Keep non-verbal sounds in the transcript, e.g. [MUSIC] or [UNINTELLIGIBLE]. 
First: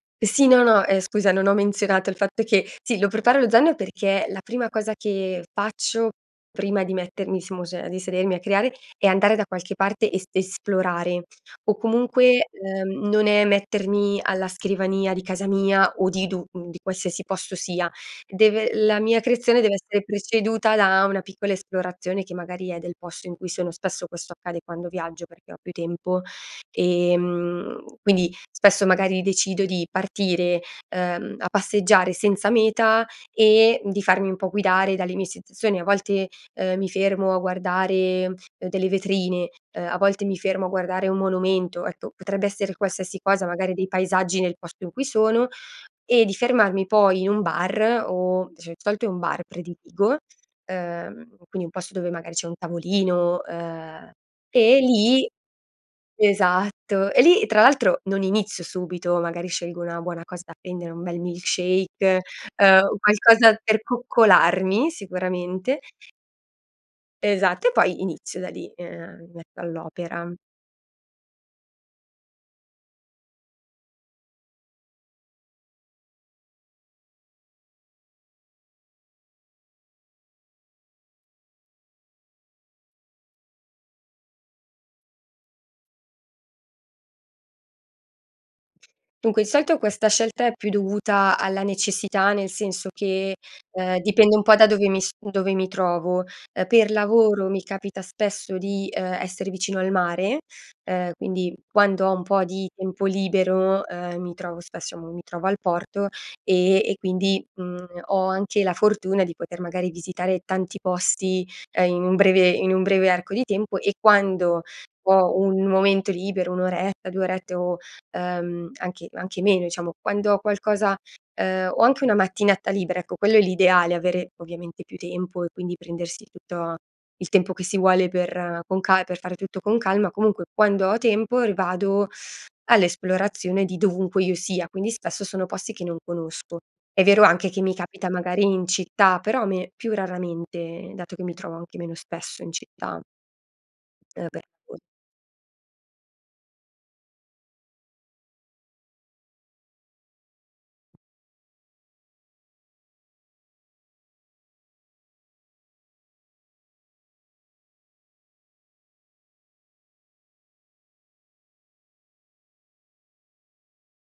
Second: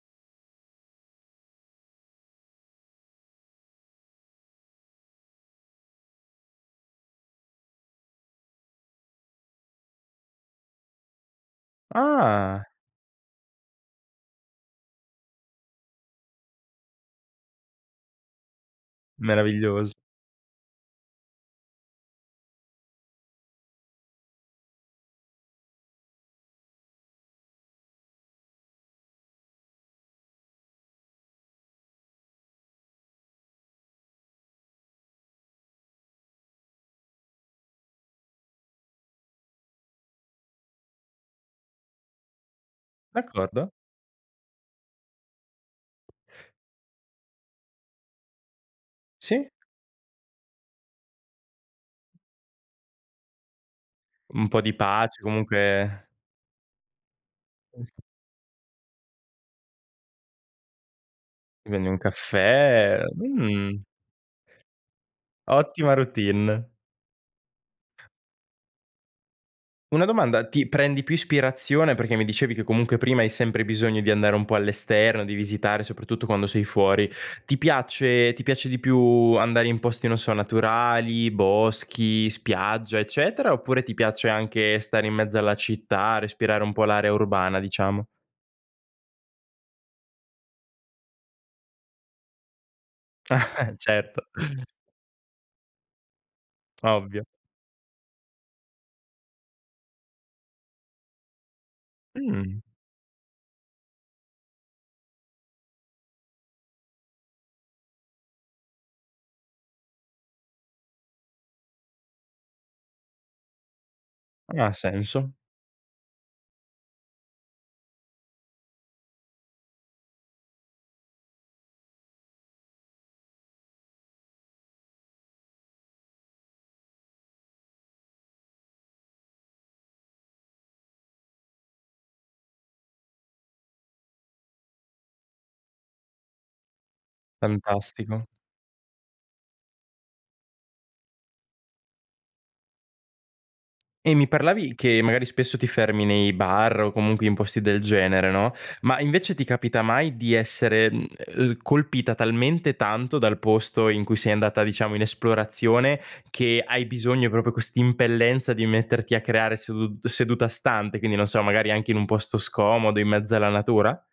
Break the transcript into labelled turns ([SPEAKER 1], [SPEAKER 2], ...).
[SPEAKER 1] Sì, no, no. Eh, scusa, non ho menzionato il fatto che sì, lo preparo lo zaino perché la prima cosa che faccio prima di mettermi, [UNINTELLIGIBLE] di sedermi a creare, è andare da qualche parte e est esplorare. O comunque,
[SPEAKER 2] Ah.
[SPEAKER 1] uhm, non è mettermi alla scrivania di casa mia o di du di qualsiasi posto sia. Deve la mia creazione deve
[SPEAKER 2] Meraviglioso.
[SPEAKER 1] essere preceduta da una piccola esplorazione, che magari è del posto in cui sono, spesso questo accade quando viaggio perché ho più tempo, ehm, quindi, spesso magari decido di partire, ehm, a passeggiare senza meta e di farmi un po' guidare dalle mie sensazioni. A volte, ehm, mi fermo a guardare delle vetrine, ehm, a volte mi fermo a guardare un monumento. Ecco, potrebbe essere qualsiasi cosa,
[SPEAKER 2] D'accordo.
[SPEAKER 1] magari dei paesaggi nel posto in cui sono, e di fermarmi poi in un bar o dicia di solito è un bar
[SPEAKER 2] Sì.
[SPEAKER 1] prediligo, ehm, quindi un posto dove magari c'è un tavolino, ehm,
[SPEAKER 2] Un po' di
[SPEAKER 1] e
[SPEAKER 2] pace
[SPEAKER 1] lì
[SPEAKER 2] comunque
[SPEAKER 1] esatto. [CHUCKLES] E lì tra l'altro, non inizio subito, magari scelgo una buona cosa da prendere, un bel milk
[SPEAKER 2] Ti prendi un
[SPEAKER 1] shake, ehm,
[SPEAKER 2] caffè, uhm,
[SPEAKER 1] qualcosa per
[SPEAKER 2] mh
[SPEAKER 1] coccolarmi sicuramente.
[SPEAKER 2] Ottima routine.
[SPEAKER 1] Esatto e poi inizio da lì, ehm, mi metto
[SPEAKER 2] Una
[SPEAKER 1] all'opera.
[SPEAKER 2] domanda, ti prendi più ispirazione perché mi dicevi che comunque prima hai sempre bisogno di andare un po' all'esterno, di visitare soprattutto quando sei fuori. Ti piace ti piace di più andare in posti non so naturali, boschi, spiaggia, eccetera? Oppure ti piace anche stare in mezzo alla città, respirare un po' l'area urbana diciamo?
[SPEAKER 1] Dunque il solito questa scelta è più dovuta alla necessità, nel senso che,
[SPEAKER 2] [CHUCKLES]
[SPEAKER 1] ehm,
[SPEAKER 2] Certo.
[SPEAKER 1] dipende un po' da dove mi s dove mi trovo. Eh, per
[SPEAKER 2] Ovvio.
[SPEAKER 1] lavoro mi capita spesso di, ehm, essere vicino al mare, ehm, quindi quando ho un po'
[SPEAKER 2] Mh.
[SPEAKER 1] di tempo libero, ehm, mi trovo spesso mo, mi trovo al porto, ehm, e quindi, mhmm, ho anche la fortuna di poter magari visitare tanti posti, ehm, in breve in un breve arco di tempo e quando
[SPEAKER 2] Ha senso.
[SPEAKER 1] ho un momento libero, 1 oretta, 2 orette o, ehm, anche anche meno diciamo, quando ho qualcosa ehm, o anche una mattinata libera, ecco quello è l'ideale, avere ovviamente più tempo e quindi prendersi tutto il tempo che si vuole per con ca per fare tutto con calma, comunque quando ho tempo, vado all'esplorazione di dovunque io sia, quindi spesso sono posti che non conosco. È vero anche che mi capita
[SPEAKER 2] Fantastico.
[SPEAKER 1] magari in città, però a me più raramente, dato che mi trovo anche meno spesso in città.
[SPEAKER 2] E mi
[SPEAKER 1] Ehm, per
[SPEAKER 2] parlavi
[SPEAKER 1] lavor
[SPEAKER 2] che magari spesso ti fermi nei bar o comunque in posti del genere, no, ma invece ti capita mai di essere, uhm, colpita talmente tanto dal posto in cui sei andata diciamo in esplorazione che hai bisogno proprio quest'impellenza di metterti a creare sedu seduta stante, quindi non so, magari anche in un posto scomodo, in mezzo alla natura?